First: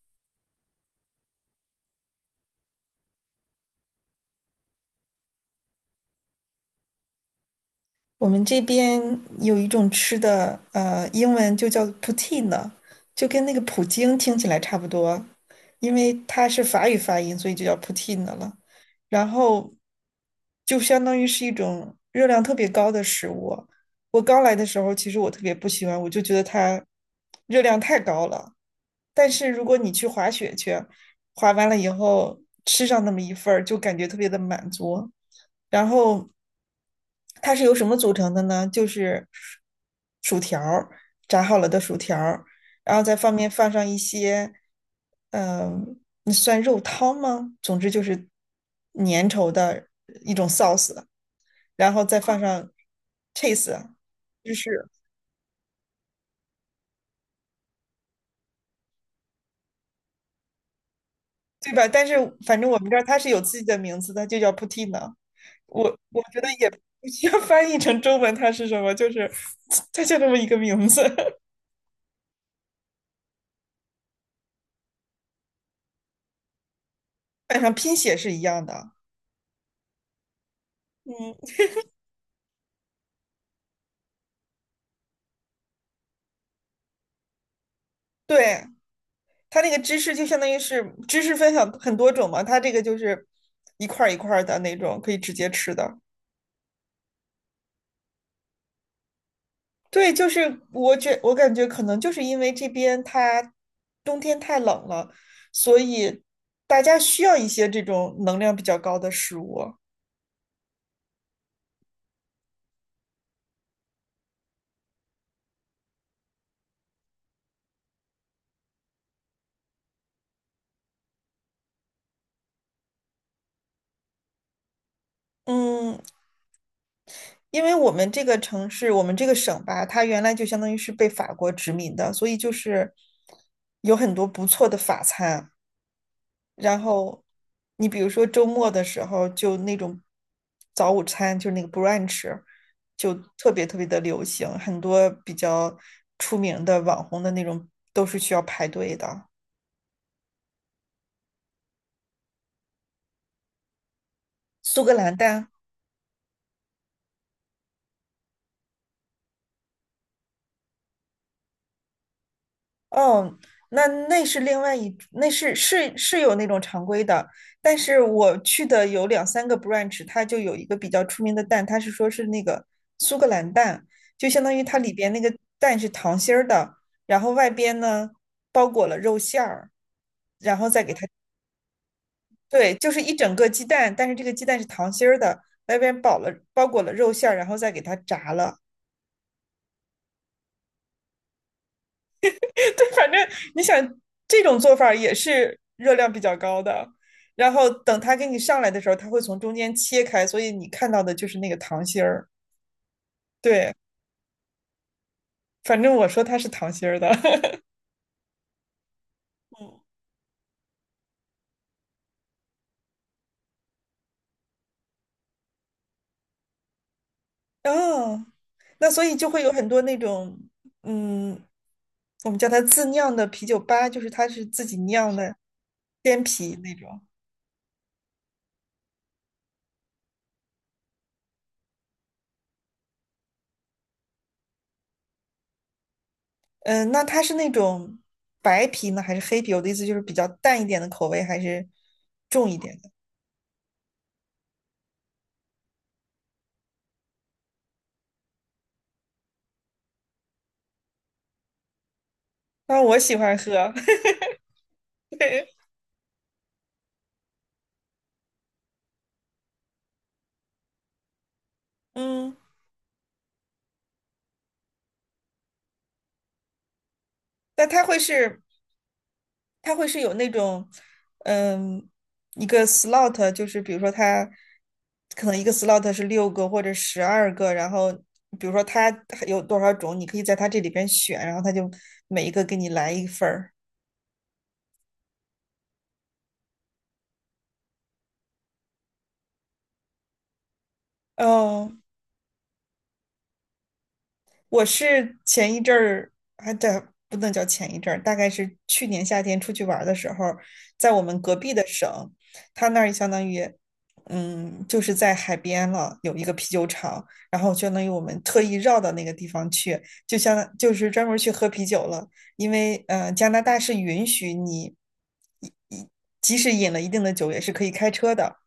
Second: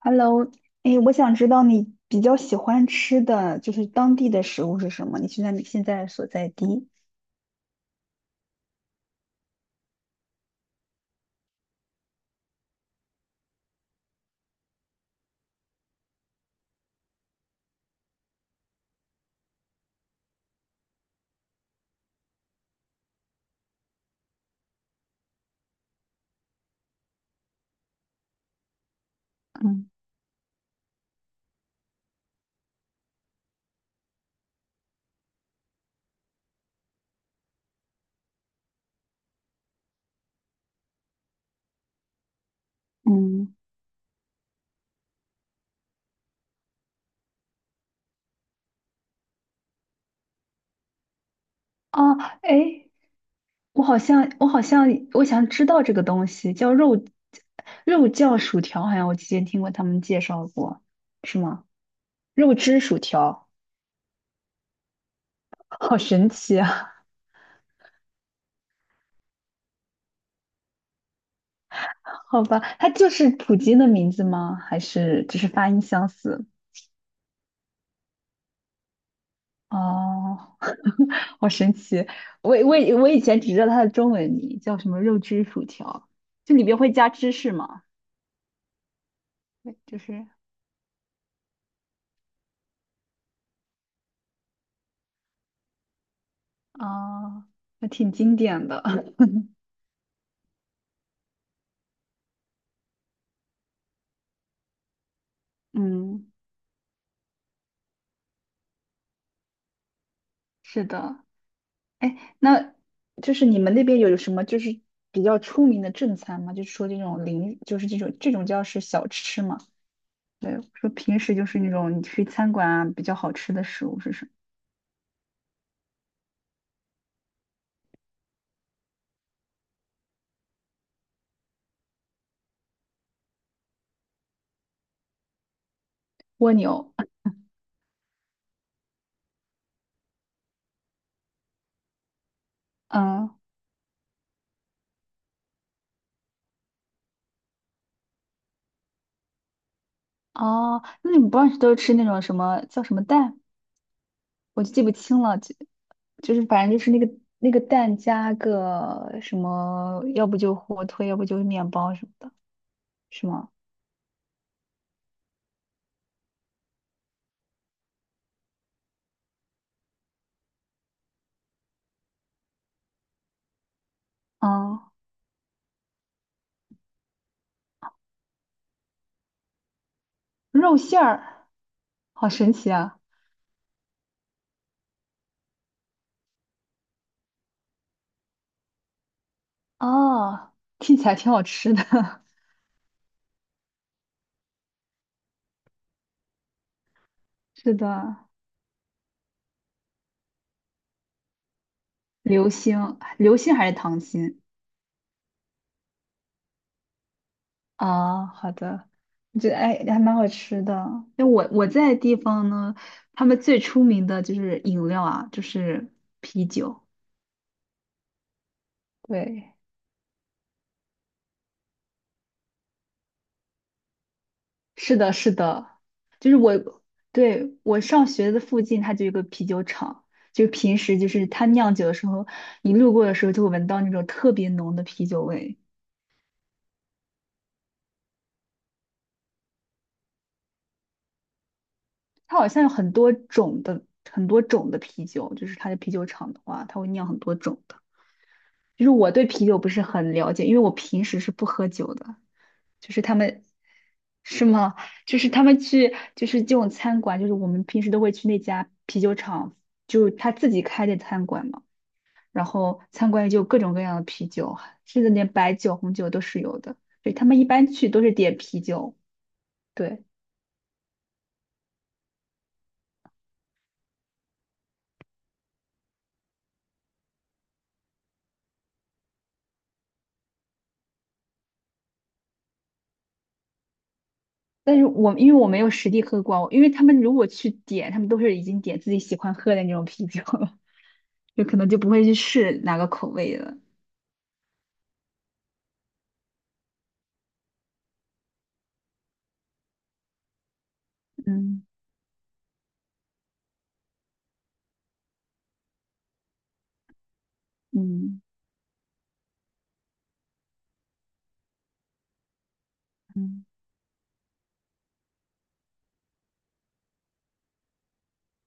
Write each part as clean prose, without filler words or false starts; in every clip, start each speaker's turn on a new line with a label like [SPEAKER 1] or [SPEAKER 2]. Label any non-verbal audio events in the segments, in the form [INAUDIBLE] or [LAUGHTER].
[SPEAKER 1] Hello，哎，我想知道你比较喜欢吃的就是当地的食物是什么？你现在所在地？
[SPEAKER 2] 我们这边有一种吃的，英文就叫 poutine，就跟那个普京听起来差不多，因为它是法语发音，所以就叫 poutine 了。然后就相当于是一种热量特别高的食物。我刚来的时候，其实我特别不喜欢，我就觉得它热量太高了。但是如果
[SPEAKER 1] 嗯
[SPEAKER 2] 你去滑雪去，滑完了以后吃上那么一份儿，就感觉特别的满足。然后它是由什么组成的呢？就是薯条儿炸好了的薯条儿，然后再
[SPEAKER 1] 嗯，
[SPEAKER 2] 放上一些。那算肉汤吗？总之就是粘稠的一种 sauce，然后
[SPEAKER 1] 哦，
[SPEAKER 2] 再放上
[SPEAKER 1] 哎，我
[SPEAKER 2] cheese，
[SPEAKER 1] 好像我
[SPEAKER 2] 就
[SPEAKER 1] 好像
[SPEAKER 2] 是
[SPEAKER 1] 我想知道这个东西叫肉酱薯条，好像我之前听过他们介绍过，是吗？
[SPEAKER 2] 对吧？但是
[SPEAKER 1] 肉
[SPEAKER 2] 反正我
[SPEAKER 1] 汁
[SPEAKER 2] 们这
[SPEAKER 1] 薯
[SPEAKER 2] 儿它是有
[SPEAKER 1] 条，
[SPEAKER 2] 自己的名字的，就叫 poutine。我
[SPEAKER 1] 好
[SPEAKER 2] 我
[SPEAKER 1] 神
[SPEAKER 2] 觉得
[SPEAKER 1] 奇
[SPEAKER 2] 也
[SPEAKER 1] 啊！
[SPEAKER 2] 不需要翻译成中文，它是什么？就是 [LAUGHS] 它就这么一个名字。[LAUGHS]
[SPEAKER 1] [LAUGHS] 好吧，它就是普京的名字吗？还是只是发音相似？
[SPEAKER 2] 本上拼写是一样的。
[SPEAKER 1] 哦，[LAUGHS]
[SPEAKER 2] 嗯，
[SPEAKER 1] 好神奇！我以前只知道它的中文名叫什么肉汁薯条，就里边会加芝士嘛，
[SPEAKER 2] 对，它那
[SPEAKER 1] 对
[SPEAKER 2] 个
[SPEAKER 1] 就
[SPEAKER 2] 芝士就
[SPEAKER 1] 是
[SPEAKER 2] 相当于是芝士分享很多种嘛，它这个就是一块一块的那种，可以直接吃的。
[SPEAKER 1] 啊，那挺经典的。[LAUGHS]
[SPEAKER 2] 对，就是我感觉可能就是因为这边它冬天太冷了，所以
[SPEAKER 1] 嗯，
[SPEAKER 2] 大家需要一些这种能量比较高的食物。
[SPEAKER 1] 是的。哎，那就是你们那边有什么就是比较出名的正餐吗？就是说这种零，就是这种叫是小吃嘛？对，说平时就是那种你去餐馆啊比较好吃的食物是什么？
[SPEAKER 2] 嗯，因为我们这个城市，我们这个省吧，它原来就相当于是被法国殖民的，所以就是有很多不错的法餐。
[SPEAKER 1] 蜗
[SPEAKER 2] 然
[SPEAKER 1] 牛。
[SPEAKER 2] 后你比如说周末的时候，就那种早午餐，就是那个 brunch，
[SPEAKER 1] [LAUGHS]
[SPEAKER 2] 就
[SPEAKER 1] 嗯，
[SPEAKER 2] 特别特别的流行，很多比较出名的网红的那种都是需要排队的。
[SPEAKER 1] 哦，那你们不是都吃那种什么叫什么蛋？我就记
[SPEAKER 2] 苏
[SPEAKER 1] 不
[SPEAKER 2] 格兰
[SPEAKER 1] 清了，
[SPEAKER 2] 蛋
[SPEAKER 1] 就反正就是那个蛋加个什么，要不就火腿，要不就是面包什么的，是
[SPEAKER 2] 哦，
[SPEAKER 1] 吗？
[SPEAKER 2] 那那是另外一，那是有那种常规的。但是我去的有2、3个 branch，它就有一个比较出名的蛋，它是说是那个苏格兰蛋，就相当于它
[SPEAKER 1] 啊，
[SPEAKER 2] 里边那个蛋是糖心儿的，然后外边呢包裹了肉馅儿，然后
[SPEAKER 1] 肉
[SPEAKER 2] 再给
[SPEAKER 1] 馅
[SPEAKER 2] 它，
[SPEAKER 1] 儿，好神奇
[SPEAKER 2] 对，就
[SPEAKER 1] 啊！
[SPEAKER 2] 是一整个鸡蛋，但是这个鸡蛋是糖心儿的，外边包裹了肉馅儿，然后再给它炸了。
[SPEAKER 1] 哦，听起来挺好吃的。[LAUGHS]
[SPEAKER 2] [LAUGHS] 对，反正你想这种做法也是热量比较高的，然后
[SPEAKER 1] 是
[SPEAKER 2] 等它给
[SPEAKER 1] 的，
[SPEAKER 2] 你上来的时候，它会从中间切开，所以你看到的就是那个糖心儿。
[SPEAKER 1] 流心，流心还是
[SPEAKER 2] 对，
[SPEAKER 1] 糖心？
[SPEAKER 2] 反正我说它是糖心儿的。[LAUGHS]
[SPEAKER 1] 啊、好的，我觉得哎
[SPEAKER 2] 嗯，
[SPEAKER 1] 还蛮好吃的。那我在的地方呢，他们最出名的就是饮料啊，就是啤酒。
[SPEAKER 2] 哦，那所以就会有
[SPEAKER 1] 对。
[SPEAKER 2] 很多那种。嗯，我们叫它自酿的啤酒吧，就是它是自己
[SPEAKER 1] 是的，
[SPEAKER 2] 酿
[SPEAKER 1] 是
[SPEAKER 2] 的
[SPEAKER 1] 的，
[SPEAKER 2] 鲜
[SPEAKER 1] 就是
[SPEAKER 2] 啤那
[SPEAKER 1] 我，
[SPEAKER 2] 种。
[SPEAKER 1] 对，我上学的附近，它就有一个啤酒厂，就平时就是它酿酒的时候，你路过的时候就会闻到那种特别浓的啤酒味。
[SPEAKER 2] 嗯，那它是那种白啤呢，还是黑啤？我的意思就是比较淡一点的口味，还是
[SPEAKER 1] 它
[SPEAKER 2] 重
[SPEAKER 1] 好
[SPEAKER 2] 一
[SPEAKER 1] 像有
[SPEAKER 2] 点？
[SPEAKER 1] 很多种的，很多种的啤酒，就是它的啤酒厂的话，它会酿很多种的。就是我对啤酒不是很了解，因为我平时是不喝酒的。
[SPEAKER 2] 啊，
[SPEAKER 1] 就
[SPEAKER 2] 我
[SPEAKER 1] 是他
[SPEAKER 2] 喜欢
[SPEAKER 1] 们，
[SPEAKER 2] 喝，[LAUGHS]
[SPEAKER 1] 是吗？就是他
[SPEAKER 2] 对。
[SPEAKER 1] 们去，就是这种餐馆，就是我们平时都会去那家啤酒厂，就是他自己开的餐馆嘛。
[SPEAKER 2] 嗯，
[SPEAKER 1] 然后参观也就有各种各样的啤酒，甚至连白酒、红酒都是有的。对，他们一般
[SPEAKER 2] 但它
[SPEAKER 1] 去
[SPEAKER 2] 会
[SPEAKER 1] 都是点
[SPEAKER 2] 是，
[SPEAKER 1] 啤酒，
[SPEAKER 2] 它会是
[SPEAKER 1] 对。
[SPEAKER 2] 有那种。嗯，一个 slot，就是比如说它可能一个 slot 是6个或者12个，然后比如说它有多少种，你可以在它这里边选，然后它就每一个给你来一份儿。
[SPEAKER 1] 但是我因为我没有实地喝过，因为他们如果去点，他们都是已经点自己喜欢喝的那种啤酒了，[LAUGHS] 就可能
[SPEAKER 2] 哦，
[SPEAKER 1] 就不会去试哪个口味了。
[SPEAKER 2] 我是前一阵儿，还在不能叫前一阵儿，大概是去年夏天出去玩的时候，在我们隔壁
[SPEAKER 1] 嗯
[SPEAKER 2] 的省，他那儿相当于，嗯，就是在海边了，有一个啤酒厂，然后相当于我们
[SPEAKER 1] 嗯
[SPEAKER 2] 特意绕到那个地方去，就是专门去喝啤酒了。因为加拿
[SPEAKER 1] 嗯，
[SPEAKER 2] 大是允许你，一一即使饮了一定的酒，也是可以开车的。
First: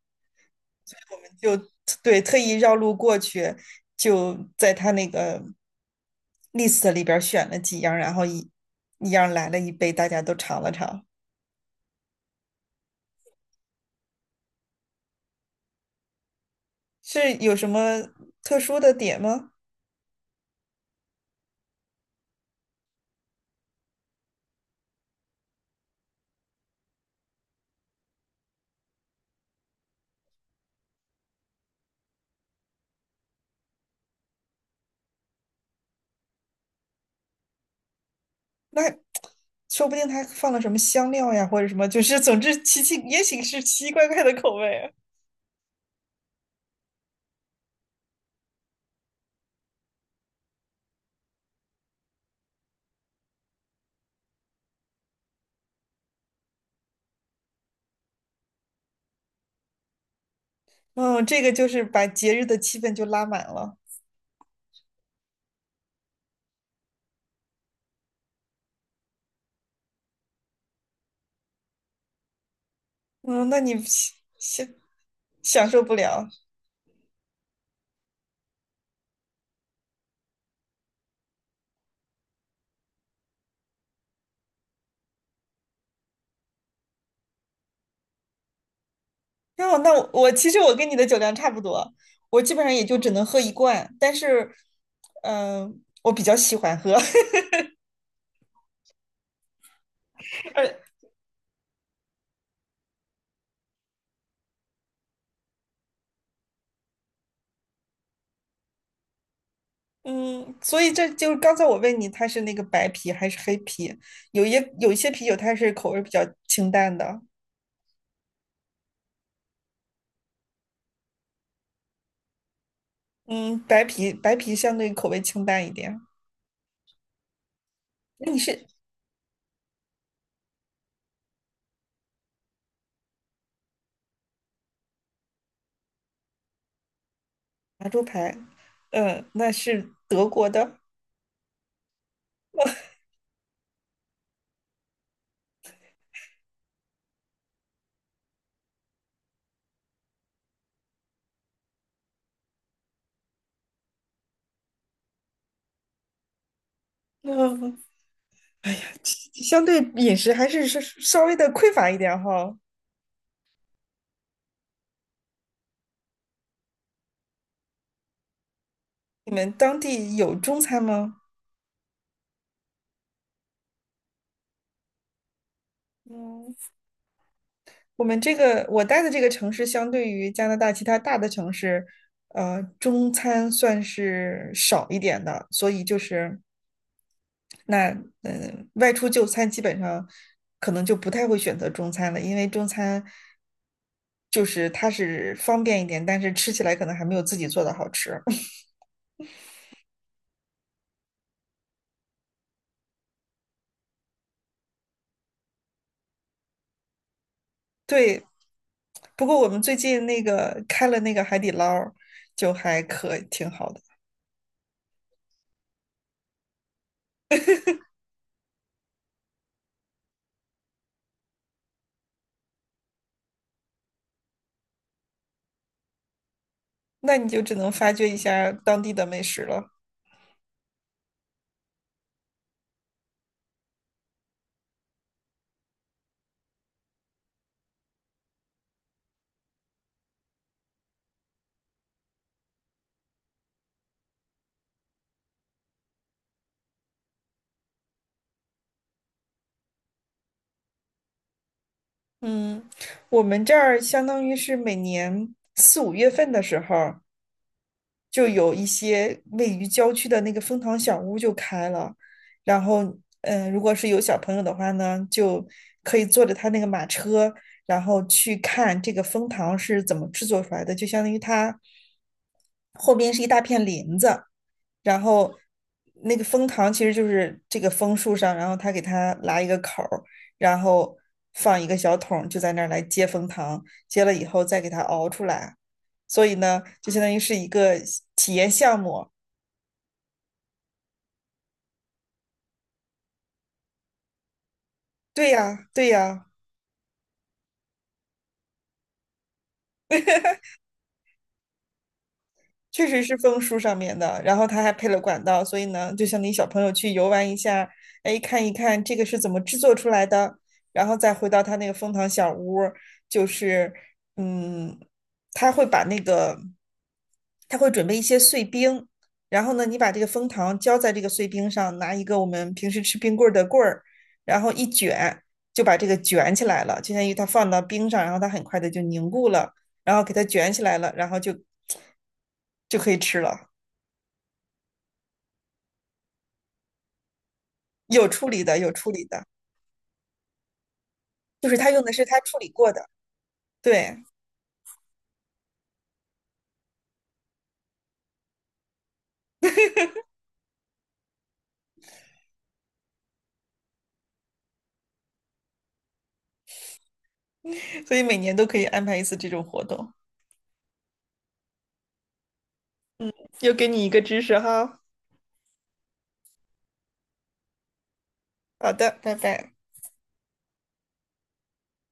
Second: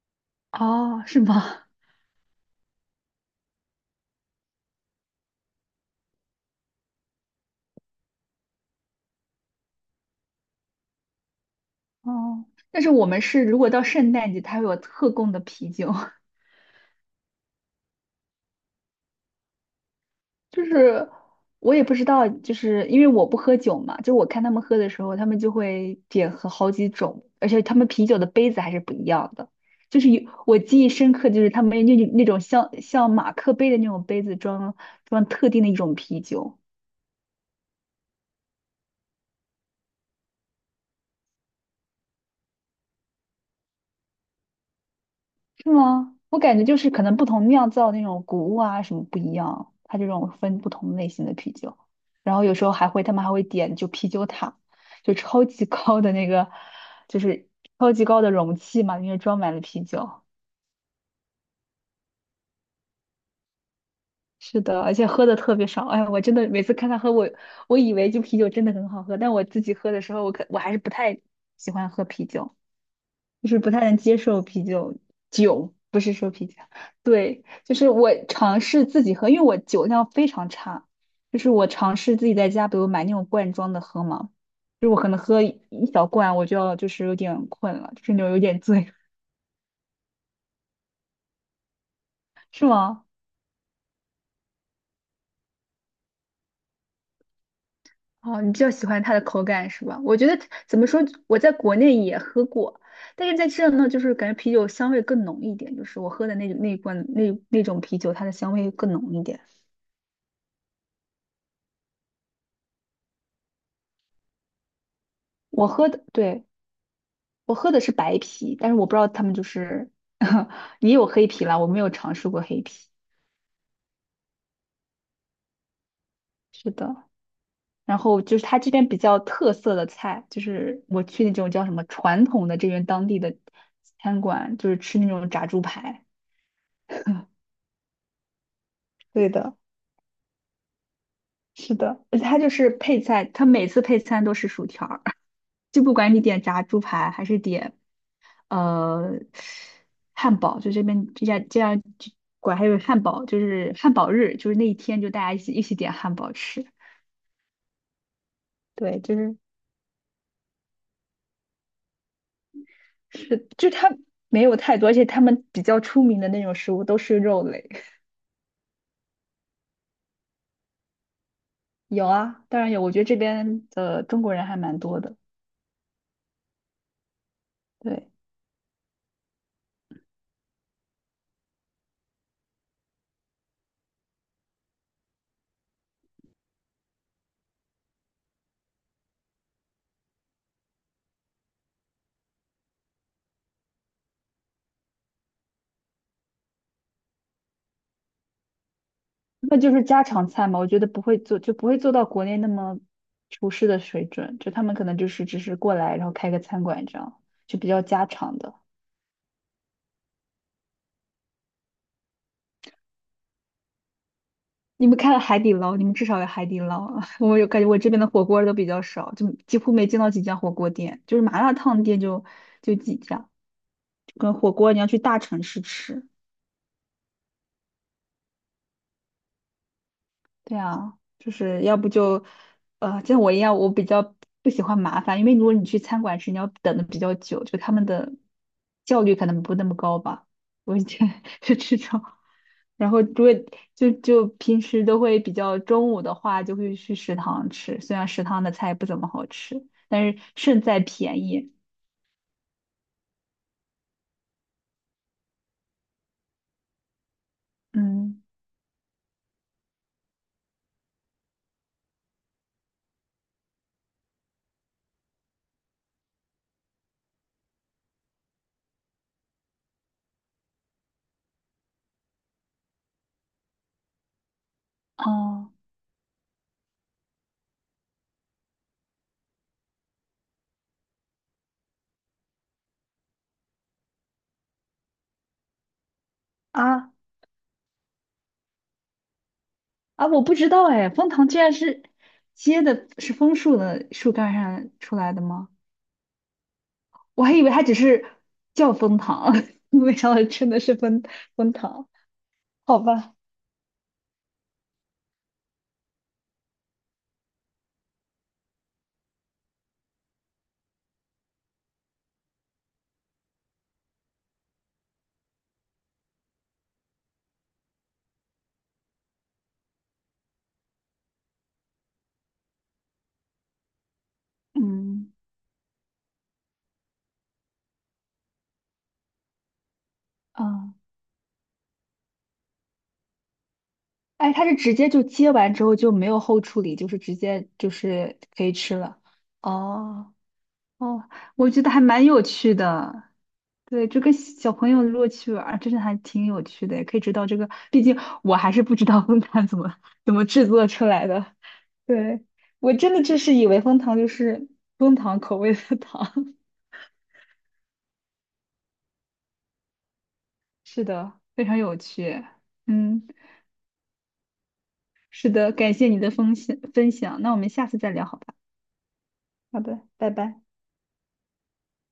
[SPEAKER 1] 哦，是
[SPEAKER 2] 就
[SPEAKER 1] 吗？
[SPEAKER 2] 对特意绕路过去，就在他那个 list 里边选了几样，然后一样来了一杯，大家都尝了尝。
[SPEAKER 1] 哦，但是我们是如果到圣诞节，它会有特供的啤酒，[LAUGHS]
[SPEAKER 2] 是有什么特殊的点吗？
[SPEAKER 1] 就是我也不知道，就是因为我不喝酒嘛，就我看他们喝的时候，他们就会点喝好几种，而且他们啤酒的杯子还是不一样的。就是有我记忆深刻，就是他们那种像马克杯的那种杯子装特定的一种啤酒。
[SPEAKER 2] 那说不定他放了什么香料呀，或者什么，就是总之也许是奇奇怪怪的口味啊。
[SPEAKER 1] 是吗？我感觉就是可能不同酿造那种谷物啊什么不一样，它这种分不同类型的啤酒，然后有时候他们还会点就啤酒塔，就超级高的那个，就是超级高的容器嘛，里面装满了啤酒。
[SPEAKER 2] 嗯，这个就是把节日的气氛就拉满了。
[SPEAKER 1] 是的，而且喝的特别爽。哎，我真的每次看他喝我，我以为就啤酒真的很好喝，但我自己喝的时候，我还是不太喜欢喝啤酒。就
[SPEAKER 2] 嗯，
[SPEAKER 1] 是
[SPEAKER 2] 那
[SPEAKER 1] 不
[SPEAKER 2] 你
[SPEAKER 1] 太能接受啤
[SPEAKER 2] 享
[SPEAKER 1] 酒
[SPEAKER 2] 享
[SPEAKER 1] 酒，
[SPEAKER 2] 受不
[SPEAKER 1] 不是
[SPEAKER 2] 了。
[SPEAKER 1] 说啤酒，对，就是我尝试自己喝，因为我酒量非常差，就是我尝试自己在家，比如买那种罐装的喝嘛，就是我可能喝一小罐，我就要就是有点困了，就是那种有点醉，
[SPEAKER 2] 那我其实我跟你的酒量差不多，我基本
[SPEAKER 1] 是
[SPEAKER 2] 上也就
[SPEAKER 1] 吗？
[SPEAKER 2] 只能喝一罐，但是，我比较喜欢喝。
[SPEAKER 1] 哦，你比较喜欢它的口感是吧？我觉得
[SPEAKER 2] [LAUGHS]
[SPEAKER 1] 怎
[SPEAKER 2] 而
[SPEAKER 1] 么说，我在国内也喝过，但是在这呢，就是感觉啤酒香味更浓一点，就是我喝的那一罐那种啤酒，它的香味更浓一点。
[SPEAKER 2] 嗯，所以这就是刚才我问你，它是那个白啤还是黑啤？有一有一些啤酒它
[SPEAKER 1] 我
[SPEAKER 2] 是
[SPEAKER 1] 喝
[SPEAKER 2] 口味
[SPEAKER 1] 的，
[SPEAKER 2] 比较
[SPEAKER 1] 对。
[SPEAKER 2] 清淡的。
[SPEAKER 1] 我喝的是白啤，但是我不知道他们就是 [LAUGHS] 也有黑啤啦，我没有尝试过黑啤。
[SPEAKER 2] 嗯，白啤相对口味清淡一点。
[SPEAKER 1] 是的，然后
[SPEAKER 2] 那
[SPEAKER 1] 就
[SPEAKER 2] 你
[SPEAKER 1] 是它
[SPEAKER 2] 是
[SPEAKER 1] 这边比较特色的菜，就是我去那种叫什么传统的这边当地的餐馆，就是吃那种炸猪排。
[SPEAKER 2] 拿猪排，嗯，
[SPEAKER 1] 对
[SPEAKER 2] 那
[SPEAKER 1] 的，
[SPEAKER 2] 是德国的。
[SPEAKER 1] 是的，而且它就是配菜，它每次配餐都是薯条儿，[LAUGHS] 就不管你点炸猪排还是点呃汉堡，就这边这家这样管还有汉堡，就是汉堡日，就是那一天就大家一起点汉堡吃。
[SPEAKER 2] 嗯，
[SPEAKER 1] 对，就是
[SPEAKER 2] 相对饮食还是稍微的匮乏一点哈。
[SPEAKER 1] 是，就他没有太多，而且他们比较出名的那种食物都是肉类。
[SPEAKER 2] 你们当地有中餐吗？
[SPEAKER 1] 有啊，当然有，我觉得这边的中国人还蛮多的。
[SPEAKER 2] 嗯，
[SPEAKER 1] 对，
[SPEAKER 2] 我待的这个城市，相对于加拿大其他大的城市，中餐算是少一点的，所以就是外出就餐基本上可能就不太会选择中餐了，因为中餐就是它是方便一点，但是吃起来可能还没有自己做的好吃。[LAUGHS]
[SPEAKER 1] 那就是家常菜嘛，我觉得不会做，就不会做到国内那么厨师的水准，就他们可能就是只是过来，然后开个餐馆这样，就比较家
[SPEAKER 2] 对，
[SPEAKER 1] 常的。
[SPEAKER 2] 不过我们最近那个开了那个海底捞儿就还可挺好的。
[SPEAKER 1] 你们开了海底捞，你们至少有海底捞啊。[LAUGHS] 我有感觉，我这边的火锅都比较少，就几乎没见到几家火锅店，就是麻辣烫店就几家。跟火锅你要去大城市吃，
[SPEAKER 2] 那你就只能发掘一下当地的美食了。
[SPEAKER 1] 对啊，就是要不就，像我一样，我比较不喜欢麻烦，因为如果你去餐馆吃，你要等的比较久，就他们的效率可能不那么高吧。我以前 [LAUGHS] 是这种，然后如果就平时都会比较中午的话，就会去食堂吃，虽然食堂的菜不怎么好吃，但是胜在便宜。
[SPEAKER 2] 嗯，我们这儿相当于是每年4、5月份的时候，
[SPEAKER 1] 嗯，
[SPEAKER 2] 就有一些位于郊区的那个蜂糖小屋就开了。然后，如果是有小朋友的话呢，就可以坐着他那个马车，然后去看这个蜂糖是怎么制作出来的，就相当于它后边是一大片林子，然后
[SPEAKER 1] 哦
[SPEAKER 2] 那个蜂糖其实就是这个枫树上，然后他给它拉一个口儿，然后放一个小桶就在那儿来接蜂糖，接了以后再给它熬出来。所以呢，就
[SPEAKER 1] 啊
[SPEAKER 2] 相当于是一个体验项目。
[SPEAKER 1] 啊，我不知道哎，枫糖居然是结的是枫树的树干上出来的
[SPEAKER 2] 对
[SPEAKER 1] 吗？
[SPEAKER 2] 呀，对呀，
[SPEAKER 1] 我还以为它只是叫蜂糖，[LAUGHS] 没想到真的是蜂糖。好
[SPEAKER 2] 确实是
[SPEAKER 1] 吧，
[SPEAKER 2] 枫树上面的，然后它还配了管道，所以呢，就像你小朋友去游玩一下，哎，看一看这个是怎么制作出来的，然后再回到他那个蜂糖小屋就是。嗯，他会把那个，他会准备一些碎冰，然后呢，你把这个蜂糖浇在这个碎冰上，拿一个我们平时吃冰棍儿的棍儿，然后一
[SPEAKER 1] 嗯
[SPEAKER 2] 卷，就把这个卷起来了，就相当于它放到冰上，然后它很快的就凝固了，然后给它卷起
[SPEAKER 1] 啊，
[SPEAKER 2] 来了，然后就可以吃了。
[SPEAKER 1] 哎，它是直接就接完之后就没有后处理，就是直接就
[SPEAKER 2] 有
[SPEAKER 1] 是
[SPEAKER 2] 处理
[SPEAKER 1] 可以
[SPEAKER 2] 的，有
[SPEAKER 1] 吃
[SPEAKER 2] 处
[SPEAKER 1] 了。
[SPEAKER 2] 理的，
[SPEAKER 1] 哦哦，
[SPEAKER 2] 就
[SPEAKER 1] 我
[SPEAKER 2] 是
[SPEAKER 1] 觉
[SPEAKER 2] 他
[SPEAKER 1] 得还
[SPEAKER 2] 用的是
[SPEAKER 1] 蛮
[SPEAKER 2] 他
[SPEAKER 1] 有
[SPEAKER 2] 处理
[SPEAKER 1] 趣
[SPEAKER 2] 过的。
[SPEAKER 1] 的。对，
[SPEAKER 2] 对，
[SPEAKER 1] 就跟小朋友如果去玩儿真的还挺有趣的，也可以知道这个。毕竟我还是不知道蜂糖怎么制作出来的。对，我真的就是以为蜂糖就是蜂糖口味的糖。
[SPEAKER 2] 所以每年都可以安排一次这种活动，
[SPEAKER 1] 是的，非常有趣。嗯，
[SPEAKER 2] 又给你一个知识哈。
[SPEAKER 1] 是的，感谢你的分享分享。那我们下次再聊好吧？
[SPEAKER 2] 好的，拜拜。
[SPEAKER 1] 好的，拜拜。